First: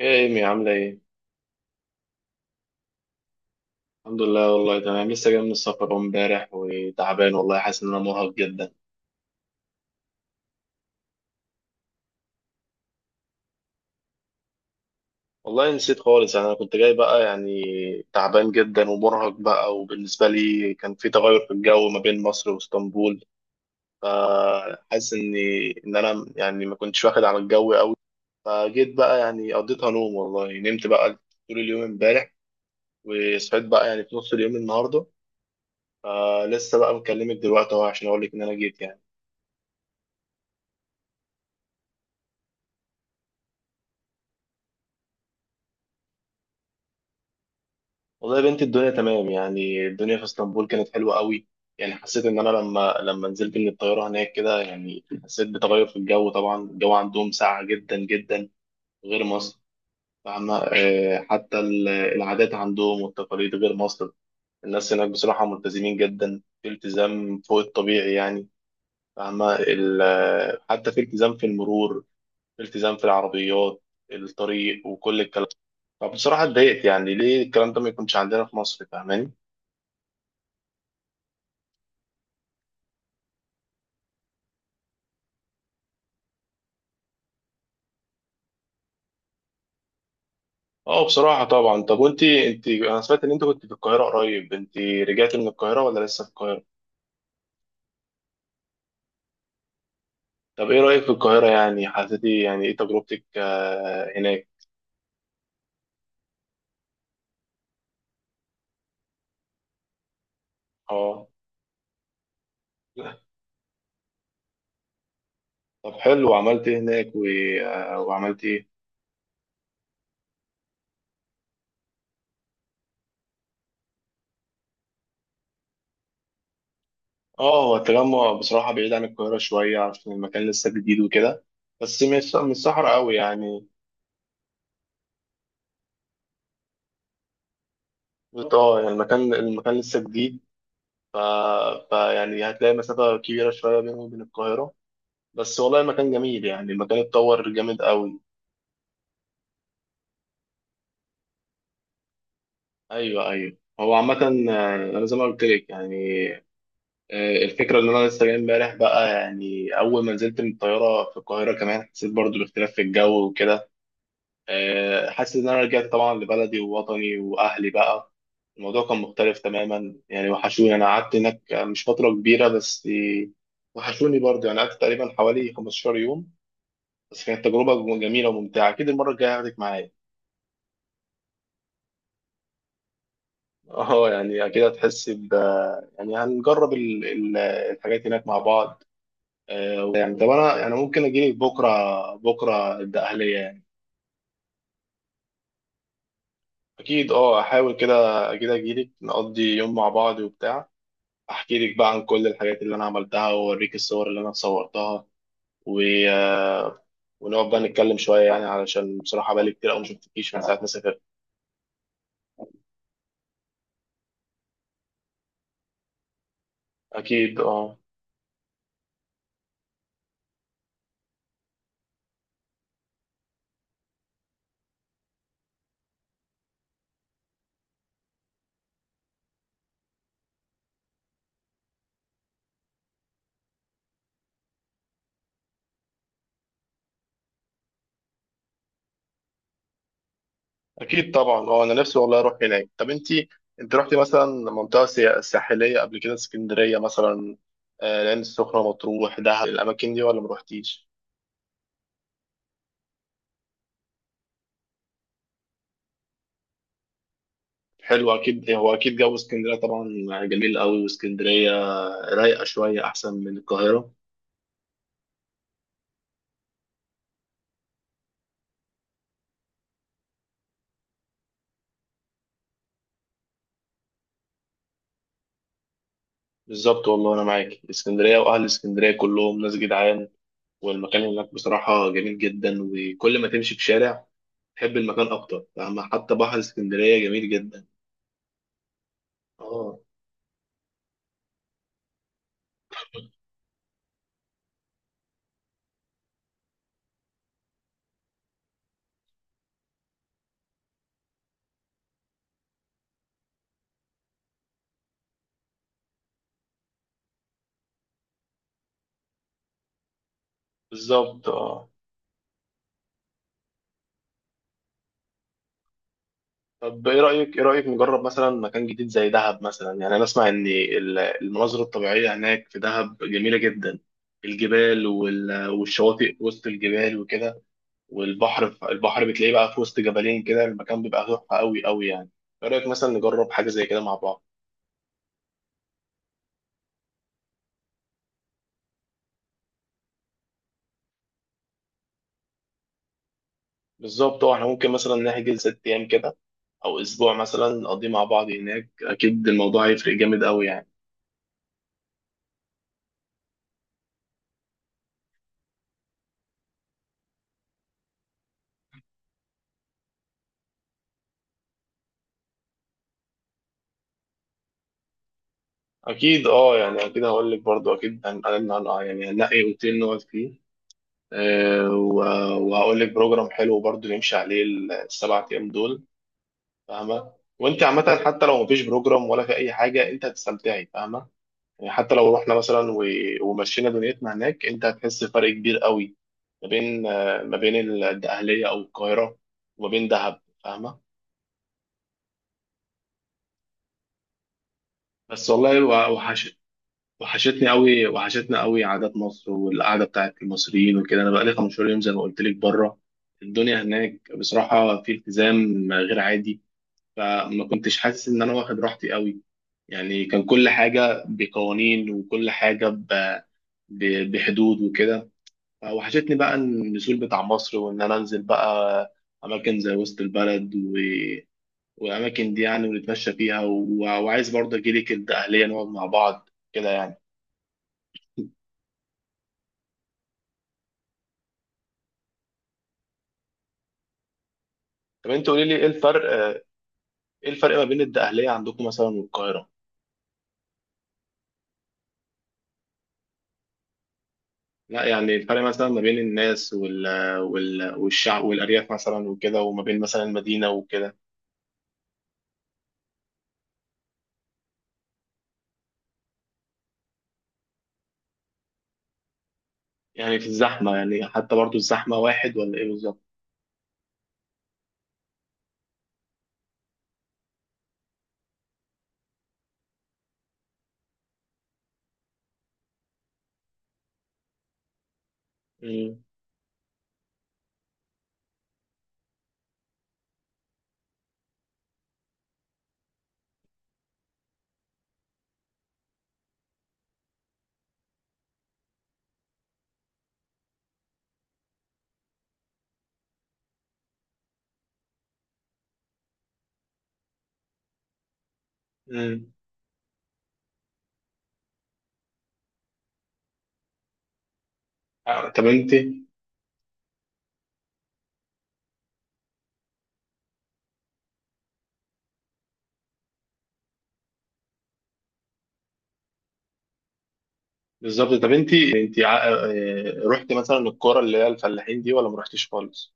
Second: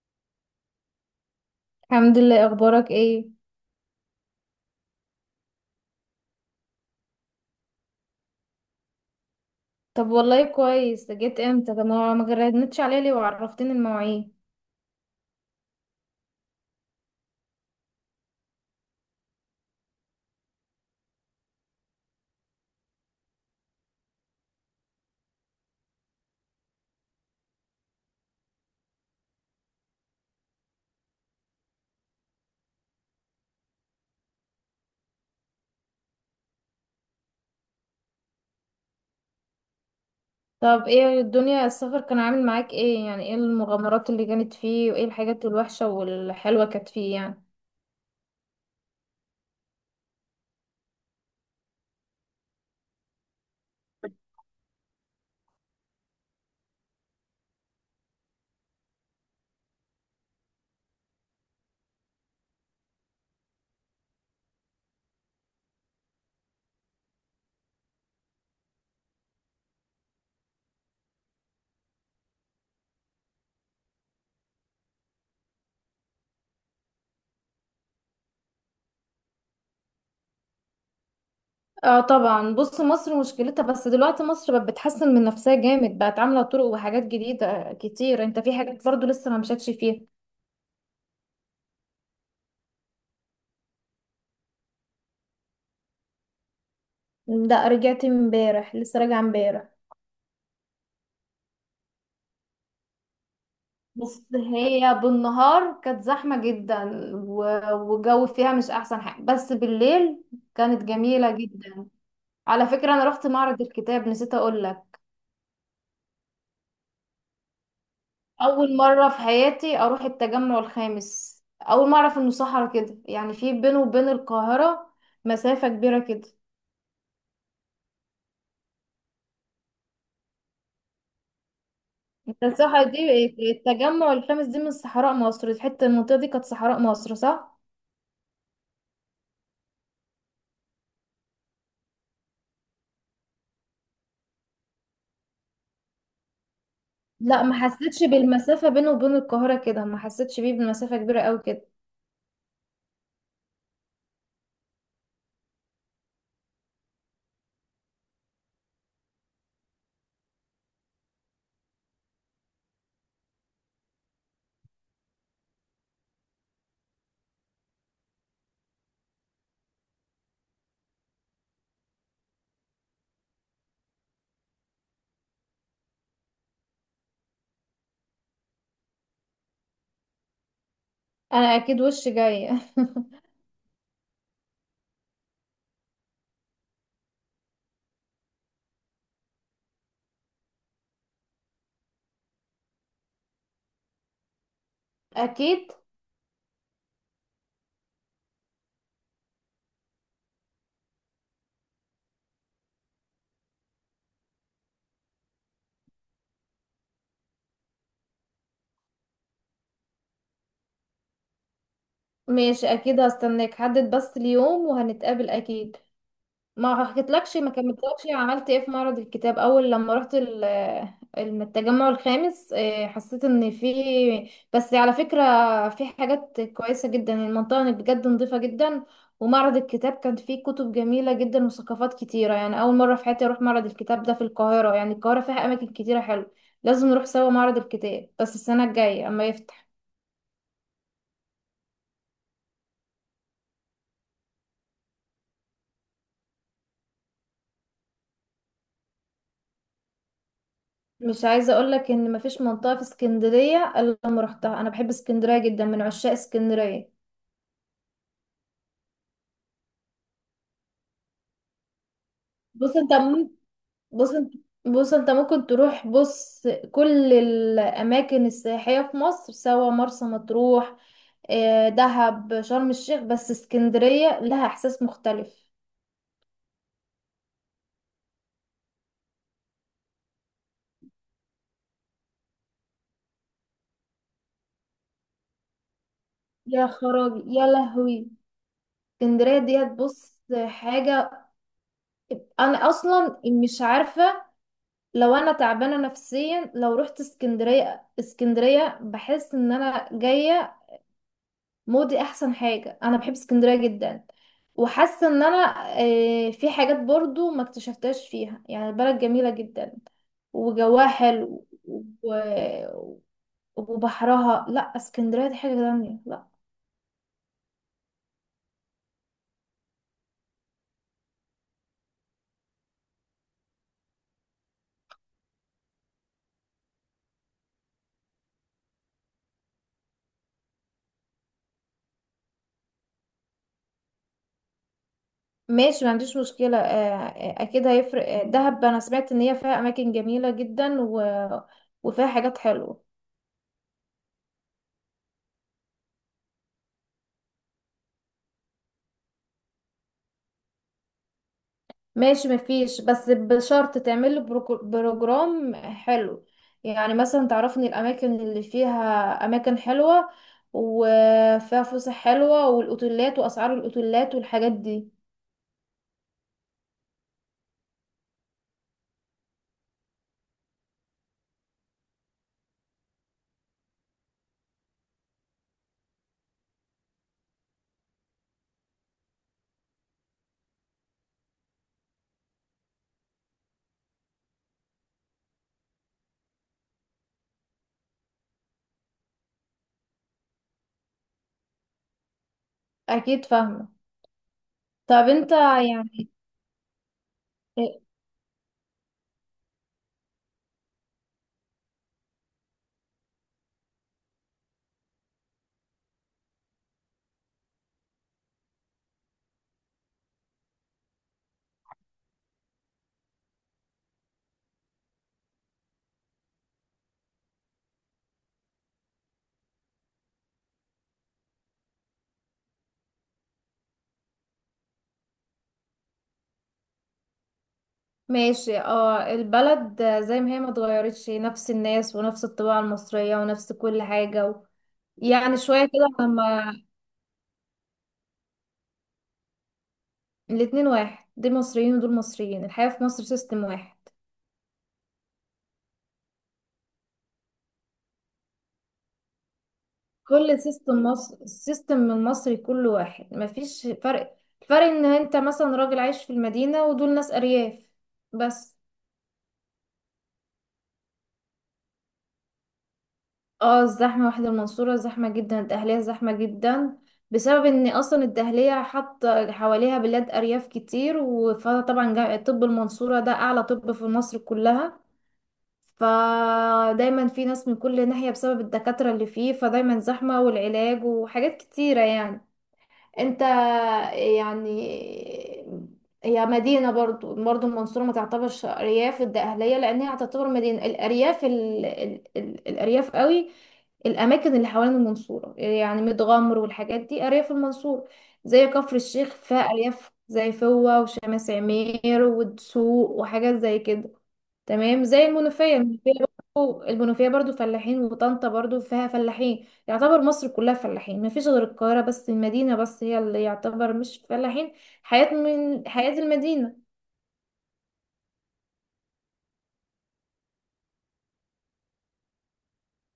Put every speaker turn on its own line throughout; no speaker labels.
ايه يا ايمي عاملة ايه؟
الحمد لله، اخبارك ايه؟
الحمد لله، والله تمام. لسه جاي من السفر أهو امبارح، وتعبان والله. حاسس ان انا مرهق جدا.
طب والله كويس، جيت امتى؟ طب ما جردتش عليا ليه وعرفتني المواعيد؟
والله نسيت خالص، يعني انا كنت جاي بقى يعني تعبان جدا ومرهق بقى. وبالنسبة لي كان في تغير في الجو ما بين مصر واسطنبول، فحاسس اني ان انا يعني ما كنتش واخد على الجو قوي. فجيت بقى، يعني قضيتها نوم. والله نمت بقى طول اليوم امبارح، وصحيت بقى يعني في نص اليوم النهارده. فلسه بقى مكلمك دلوقتي اهو عشان اقول لك ان انا جيت يعني.
طب ايه الدنيا؟ السفر كان عامل معاك ايه يعني؟ ايه المغامرات اللي كانت فيه وايه الحاجات الوحشة والحلوة كانت فيه يعني؟
والله يا بنتي الدنيا تمام، يعني الدنيا في اسطنبول كانت حلوة قوي. يعني حسيت ان انا لما نزلت من الطيارة هناك كده، يعني حسيت بتغير في الجو. طبعا الجو عندهم ساقع جدا جدا، غير مصر. فاهمة؟ حتى العادات عندهم والتقاليد غير مصر. الناس هناك بصراحة ملتزمين جدا، في التزام فوق الطبيعي يعني. فاهمة؟ حتى في التزام في المرور، في التزام في العربيات، الطريق وكل الكلام. فبصراحة اتضايقت، يعني ليه الكلام ده ما يكونش عندنا في مصر؟ فاهماني؟
اه طبعا. بص، مصر مشكلتها بس دلوقتي مصر بقت بتحسن من نفسها جامد، بقت عاملة طرق وحاجات جديدة كتير. انت في حاجات برضو لسه ما مشيتش فيها.
اه بصراحة طبعا. طب وانت، انت انا سمعت ان انت كنت في القاهرة قريب. انت رجعتي من القاهرة ولا لسه في القاهرة؟
لا، رجعت امبارح، لسه راجعة امبارح.
طب ايه رأيك في القاهرة؟ يعني حسيتي يعني ايه تجربتك
بص،
هناك؟
هي بالنهار كانت زحمة جدا، والجو فيها مش أحسن حاجة، بس بالليل كانت
اه.
جميلة جدا. على فكرة أنا رحت معرض الكتاب، نسيت أقول لك.
طب حلو، وعملت ايه هناك وعملت ايه؟
أول مرة في حياتي أروح التجمع الخامس، أول مرة أعرف إنه صحرا كده يعني، في بينه وبين القاهرة مسافة كبيرة كده.
اه. هو التجمع بصراحة بعيد عن القاهرة شوية، عشان المكان لسه جديد وكده. بس مش
انت
مش
الصحراء
صحراء قوي
دي،
يعني.
التجمع الخامس دي، من صحراء مصر، الحتة المنطقة دي كانت صحراء مصر، صح؟
اه، يعني المكان لسه جديد. ف... فيعني هتلاقي مسافة كبيرة شوية بينه وبين القاهرة. بس والله المكان جميل، يعني المكان
لا،
اتطور
ما
جامد
حسيتش
قوي.
بالمسافة بينه وبين القاهرة كده، ما حسيتش بيه بالمسافة كبيرة قوي كده.
ايوه ايوه. هو عامة، انا زي ما قلت لك يعني. الفكرة ان انا لسه جاي امبارح بقى. يعني اول ما نزلت من الطيارة في القاهرة كمان، حسيت برضو باختلاف في الجو وكده. حاسس ان انا رجعت طبعا لبلدي ووطني واهلي بقى. الموضوع كان مختلف تماما يعني. وحشوني، انا قعدت هناك مش فترة كبيرة، بس وحشوني برضو. يعني قعدت تقريبا حوالي 15 يوم، بس كانت تجربة جميلة وممتعة. اكيد المرة الجاية هاخدك معايا.
انا اكيد وش جاية
اه، يعني اكيد هتحسي ب... يعني هنجرب الحاجات هناك مع بعض. يعني طب انا يعني ممكن اجيلك بكره، بكره الدقهلية يعني.
اكيد.
اكيد اه، احاول كده. اكيد اجيلك نقضي يوم مع بعض وبتاع. احكي لك بقى عن كل الحاجات اللي انا عملتها، واوريك الصور اللي انا صورتها، و... آه، ونقعد بقى نتكلم شويه. يعني علشان بصراحه بقالي كتير قوي ما شفتكيش من ساعه ما سافرت.
ماشي، اكيد هستناك، حدد بس اليوم وهنتقابل اكيد. ما حكيتلكش،
اكيد
ما
اه.
كملتلكش عملت ايه في معرض الكتاب اول لما رحت التجمع الخامس. حسيت ان في، بس على فكرة، في حاجات كويسة جدا. المنطقة هناك بجد نظيفة جدا، ومعرض الكتاب كان فيه كتب جميلة جدا وثقافات كتيرة يعني. اول مرة في حياتي اروح معرض الكتاب ده في القاهرة، يعني القاهرة فيها اماكن كتيرة حلوة. لازم نروح سوا معرض الكتاب، بس السنة الجاية اما يفتح.
اكيد طبعا، هو انا نفسي والله اروح هناك. طب انت، انت رحتي مثلا منطقه ساحليه قبل كده؟ اسكندريه مثلا، العين السخنه، مطروح، دهب، الاماكن دي ولا ما روحتيش؟
مش عايزة اقولك ان مفيش منطقة في اسكندرية الا لما روحتها، انا بحب اسكندرية جدا، من عشاق اسكندرية.
حلو، اكيد. هو اكيد جو اسكندريه طبعا جميل قوي. واسكندريه رايقه
بص
شويه
انت
احسن
ممكن
من القاهره.
بص انت بص، انت ممكن تروح، بص، كل الاماكن السياحية في مصر، سواء مرسى مطروح، دهب، شرم الشيخ، بس اسكندرية لها احساس مختلف.
بالظبط، والله انا معاك. اسكندريه واهل اسكندريه كلهم ناس جدعان، والمكان هناك بصراحه جميل جدا. وكل ما تمشي في شارع تحب المكان اكتر، فاهمة؟ حتى بحر
يا
اسكندريه
خرابي
جميل
يا
جدا.
لهوي، اسكندرية ديت
اه.
بص حاجة. انا اصلا مش عارفة، لو انا تعبانه نفسيا، لو رحت اسكندريه، اسكندريه بحس ان انا جايه مودي. احسن حاجه، انا بحب اسكندريه جدا. وحاسه ان انا، في حاجات برضو ما اكتشفتهاش فيها، يعني البلد جميله جدا وجواها
بالظبط
حلو،
اه.
و- وبحرها، لا اسكندريه دي حاجه تانية، لا.
طب ايه رايك، ايه رايك نجرب مثلا مكان جديد زي دهب مثلا؟ يعني انا اسمع ان المناظر الطبيعيه هناك في دهب جميله جدا، الجبال والشواطئ وسط الجبال وكده. والبحر البحر بتلاقيه بقى في وسط جبلين كده، المكان بيبقى تحفه قوي قوي يعني. ايه رايك مثلا نجرب حاجه زي كده مع بعض؟
ماشي، ما عنديش مشكله. اكيد هيفرق. دهب انا سمعت ان هي فيها اماكن جميله جدا وفيها حاجات حلوه.
بالظبط اه. احنا ممكن مثلا نحجز ست ايام كده، او اسبوع مثلا، نقضيه مع بعض هناك. اكيد الموضوع هيفرق جامد قوي يعني.
ماشي، مفيش، بس بشرط تعمل له بروجرام حلو، يعني مثلا تعرفني الاماكن اللي فيها اماكن حلوه وفيها فسح حلوه والاوتيلات واسعار الاوتيلات والحاجات دي.
اكيد اه. يعني اكيد هقول لك برضو، اكيد يعني هنلاقي اوتيل نقعد فيه. وهقول لك بروجرام حلو برضو نمشي عليه السبع ايام دول. فاهمه؟ وانت عامه، حتى لو مفيش بروجرام ولا في اي حاجه، انت هتستمتعي، فاهمه؟ يعني حتى لو رحنا مثلا ومشينا دنيتنا هناك، انت هتحس بفرق كبير قوي ما بين ما بين الدقهليه او القاهره، وما بين دهب، فاهمه؟
اكيد فاهمه. طب
بس
انت
والله
يعني...
وحش. وحشتني
إيه؟
قوي، وحشتنا قوي عادات مصر والقعده بتاعت المصريين وكده. انا بقالي 15 يوم زي ما قلت لك بره. الدنيا هناك بصراحه في التزام غير عادي، فما كنتش حاسس ان انا واخد راحتي قوي. يعني كان كل حاجه بقوانين، وكل حاجه بحدود وكده. فوحشتني بقى النزول بتاع مصر، وان انا انزل بقى اماكن زي وسط البلد والاماكن دي يعني، ونتمشى فيها، وعايز برضه اجيلك الدقهليه نقعد مع بعض كده يعني.
ماشي، اه البلد زي ما هي، ما اتغيرتش، نفس الناس ونفس الطباع المصريه ونفس كل حاجه،
طب انت
يعني
قولي لي،
شويه
ايه
كده
الفرق،
لما...
ايه الفرق ما بين الدقهليه عندكم مثلا والقاهره؟
الاتنين واحد، دول مصريين ودول مصريين، الحياه في مصر سيستم واحد.
لا، يعني الفرق مثلا ما بين الناس والشعب والارياف مثلا وكده، وما بين مثلا
كل
المدينه
سيستم
وكده.
مصر، السيستم المصري كله واحد، مفيش فرق. الفرق ان انت مثلا راجل عايش في المدينة ودول ناس ارياف، بس.
يعني في الزحمة، يعني حتى برضو الزحمة واحد ولا ايه بالظبط؟
اه، الزحمة واحد. المنصورة زحمة جدا، الدهلية زحمة جدا، بسبب ان اصلا الدهلية حاطة حواليها بلاد ارياف كتير، فطبعا طب المنصورة ده اعلى طب في مصر كلها،
مم.
فدايما في ناس من كل ناحية بسبب الدكاترة اللي فيه، فدايما زحمة والعلاج وحاجات كتيرة يعني. انت يعني، هي مدينة برضو، برضو المنصورة ما تعتبرش أرياف الدقهلية، لأن هي تعتبر مدينة. الأرياف الأرياف قوي، الأماكن اللي حوالين المنصورة، يعني متغمر والحاجات دي أرياف المنصورة، زي كفر الشيخ
مم.
فيها أرياف زي فوة وشمس عمير والدسوق وحاجات زي كده. تمام. زي
طب
المنوفية،
انت.
المنوفية برضو، المنوفية برضو فلاحين، وطنطا برضو فيها فلاحين. يعتبر مصر كلها فلاحين، مفيش غير القاهرة بس، المدينة بس هي اللي يعتبر مش فلاحين، حياة من حياة المدينة.
بالظبط. طب انت، انت رحت مثلا الكرة اللي هي الفلاحين دي ولا ما رحتيش خالص؟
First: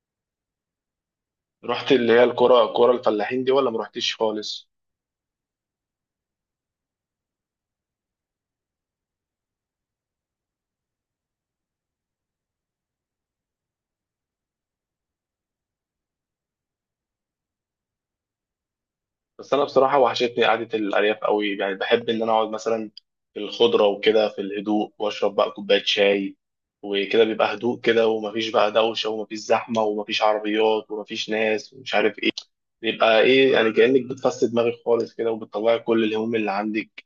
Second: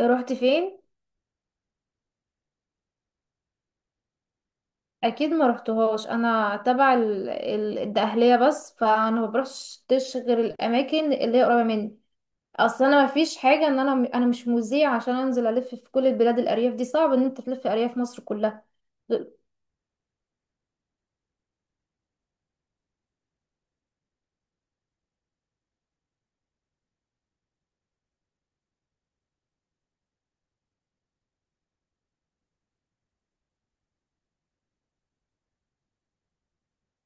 رحت فين؟
رحت اللي هي الكرة، كرة الفلاحين دي، ولا ما رحتيش خالص؟
اكيد ما رحتهاش، انا تبع الدقهلية بس، فانا ما بروحش غير الاماكن اللي هي قريبة مني. اصل انا مفيش حاجة ان انا مش مذيع عشان انزل الف في كل البلاد الارياف دي، صعب ان انت تلف ارياف مصر كلها.
بس انا بصراحة وحشتني قعدة الأرياف قوي. يعني بحب ان انا اقعد مثلا في الخضرة وكده، في الهدوء، واشرب بقى كوباية شاي وكده. بيبقى هدوء كده، ومفيش بقى دوشة، ومفيش زحمة، ومفيش عربيات، ومفيش ناس، ومش عارف يبقى ايه. يعني كأنك بتفسد دماغك خالص كده، وبتطلعي كل الهموم اللي عندك،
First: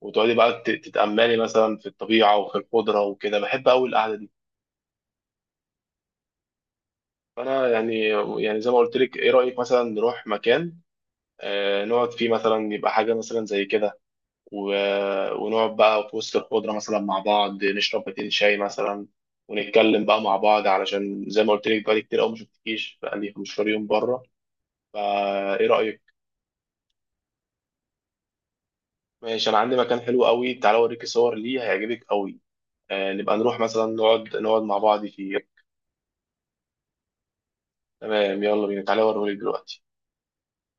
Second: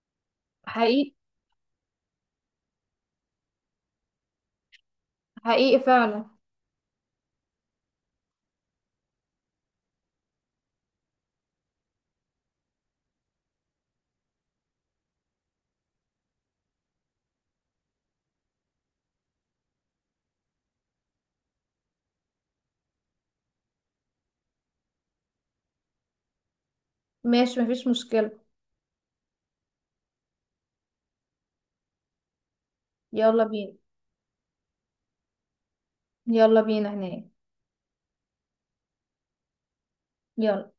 وتقعدي بقى
حقيقي،
تتأملي مثلا في الطبيعة وفي الخضرة وكده. بحب قوي القعدة دي.
حقيقي فعلا.
فانا يعني، يعني زي ما قلت لك، ايه رأيك مثلا نروح مكان نقعد فيه مثلا؟ يبقى حاجة مثلا زي كده. ونقعد بقى في وسط الخضرة مثلا مع بعض، نشرب باتين شاي مثلا، ونتكلم بقى مع بعض. علشان زي ما قلت لك بقالي كتير قوي ما شفتكيش، بقالي 15 يوم بره. فايه رأيك؟
ماشي، مفيش مشكلة.
ماشي. انا عندي مكان حلو قوي، تعالى اوريك صور ليه هيعجبك قوي. نبقى
يلا
نروح
بينا،
مثلا نقعد مع بعض فيه.
يلا بينا هناك.
تمام، يلا بينا، تعالى اوريهولك دلوقتي.
يلا.